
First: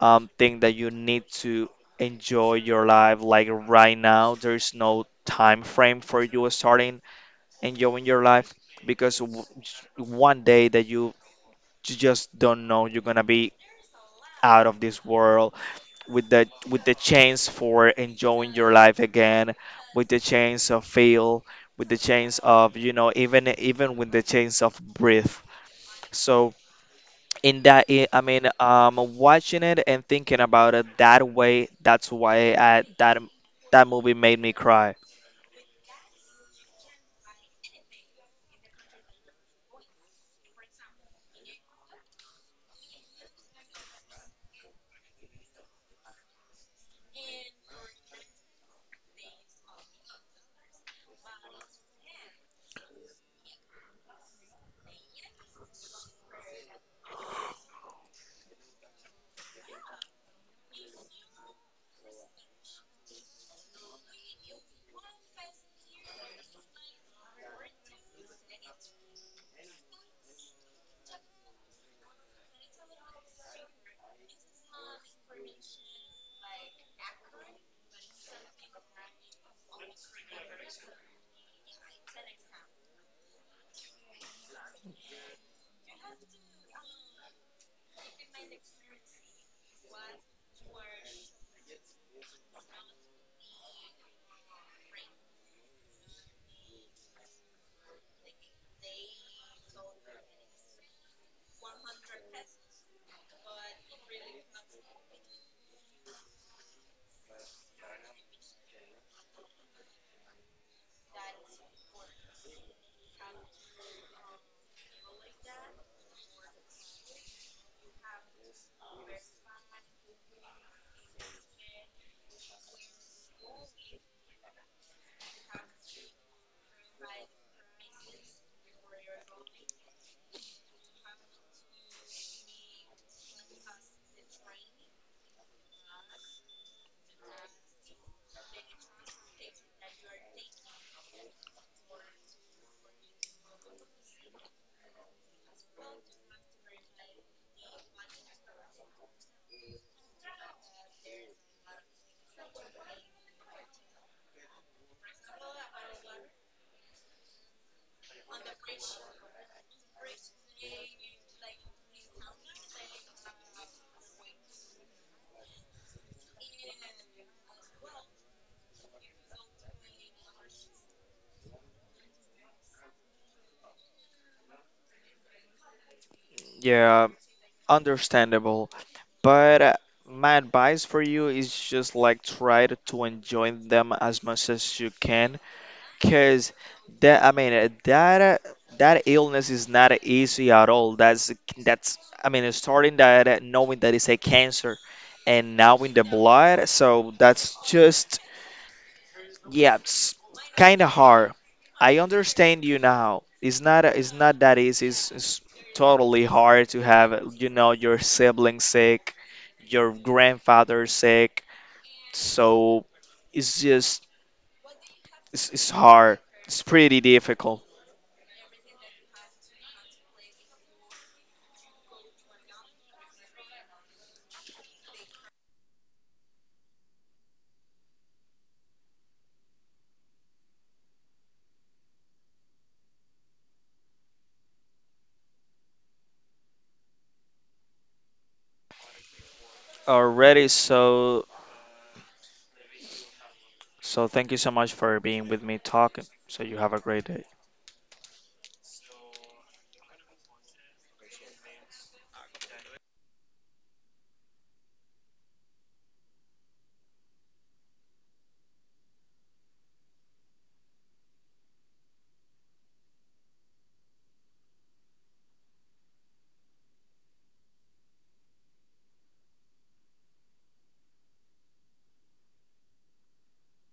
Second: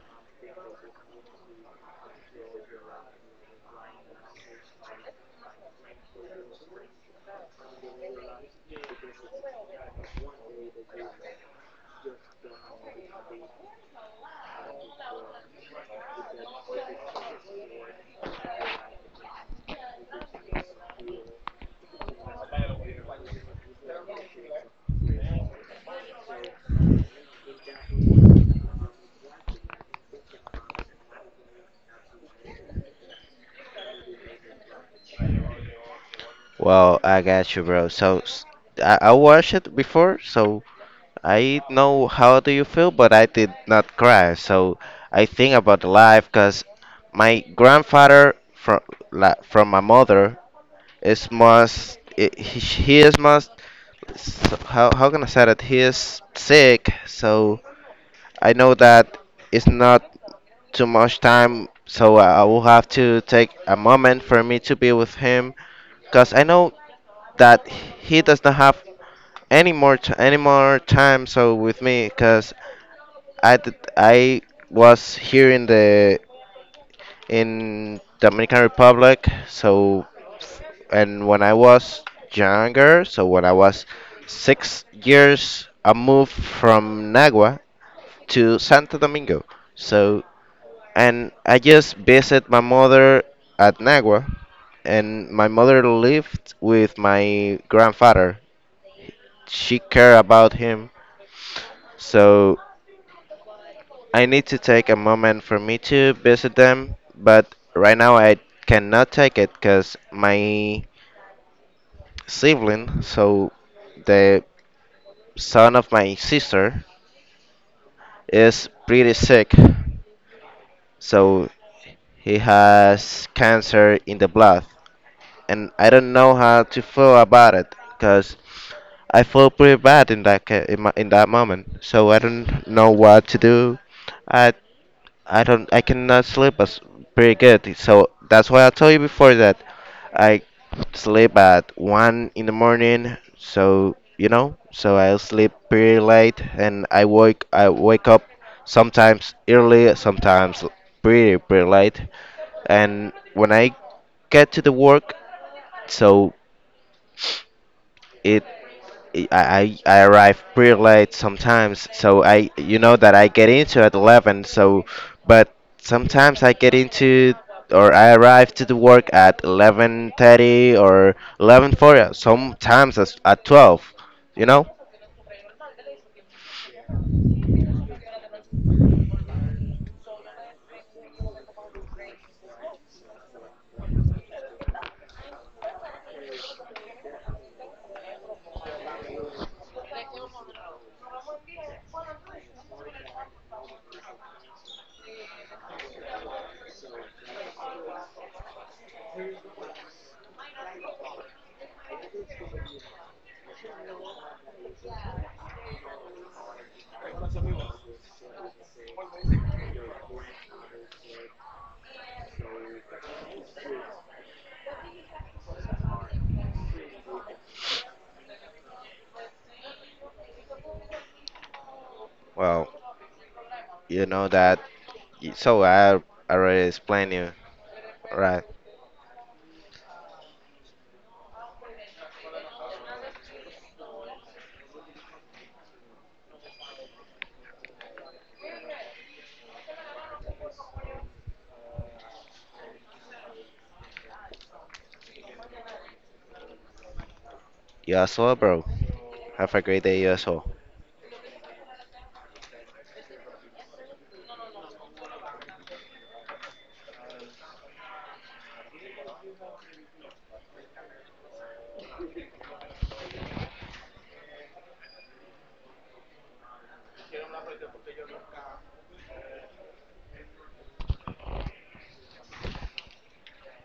Speaker 1: think that you need to enjoy your life. Like right now, there's no time frame for you starting enjoying your life because one day that you just don't know, you're gonna be out of this world with the, with the chance for enjoying your life again, with the chance of feel, with the chance of you know, even even with the chance of breathe. So in that I mean watching it and thinking about it that way, that's why I that that movie made me cry.
Speaker 2: Well, I got you, bro. So, I watched it before, so I know how do you feel, but I did not cry. So I think about life, cause my grandfather from like, from my mother he is most, so how can I say that he is sick. So I know that it's not too much time, so I will have to take a moment for me to be with him, because I know that he does not have any more time so with me, because I was here in the in Dominican Republic. So, and when I was younger, so when I was 6 years, I moved from Nagua to Santo Domingo. So, and I just visit my mother at Nagua, and my mother lived with my grandfather. She cared about him, so I need to take a moment for me to visit them. But right now I cannot take it because my sibling, so the son of my sister, is pretty sick. So he has cancer in the blood. And I don't know how to feel about it because I feel pretty bad in that in that moment. So I don't know what to do. I I cannot sleep as pretty good. So that's why I told you before that I sleep at 1 in the morning. So I sleep pretty late, and I wake up sometimes early, sometimes pretty late. And when I get to the work, so it I arrive pretty late sometimes, so I you know that I get into at 11. So, but sometimes I get into, or I arrive to the work at 11:30 or 11:40, sometimes as at 12. you know
Speaker 1: Yeah, understandable. But my advice for you is just like try to enjoy them as much as you can because that I mean that that illness is not easy at all. That's I mean starting that knowing that it's a cancer, and now in the blood, so that's just yeah, it's kind of hard. I understand you now. It's not that easy. It's totally hard to have you know your sibling sick, your grandfather sick. So it's just it's hard. It's pretty difficult.
Speaker 2: well, you know that, so I already explained you, right?
Speaker 1: Alrighty, so so thank you so much for being with me talking. So you have a great day.
Speaker 2: You as well, bro. Have a great day. You as well.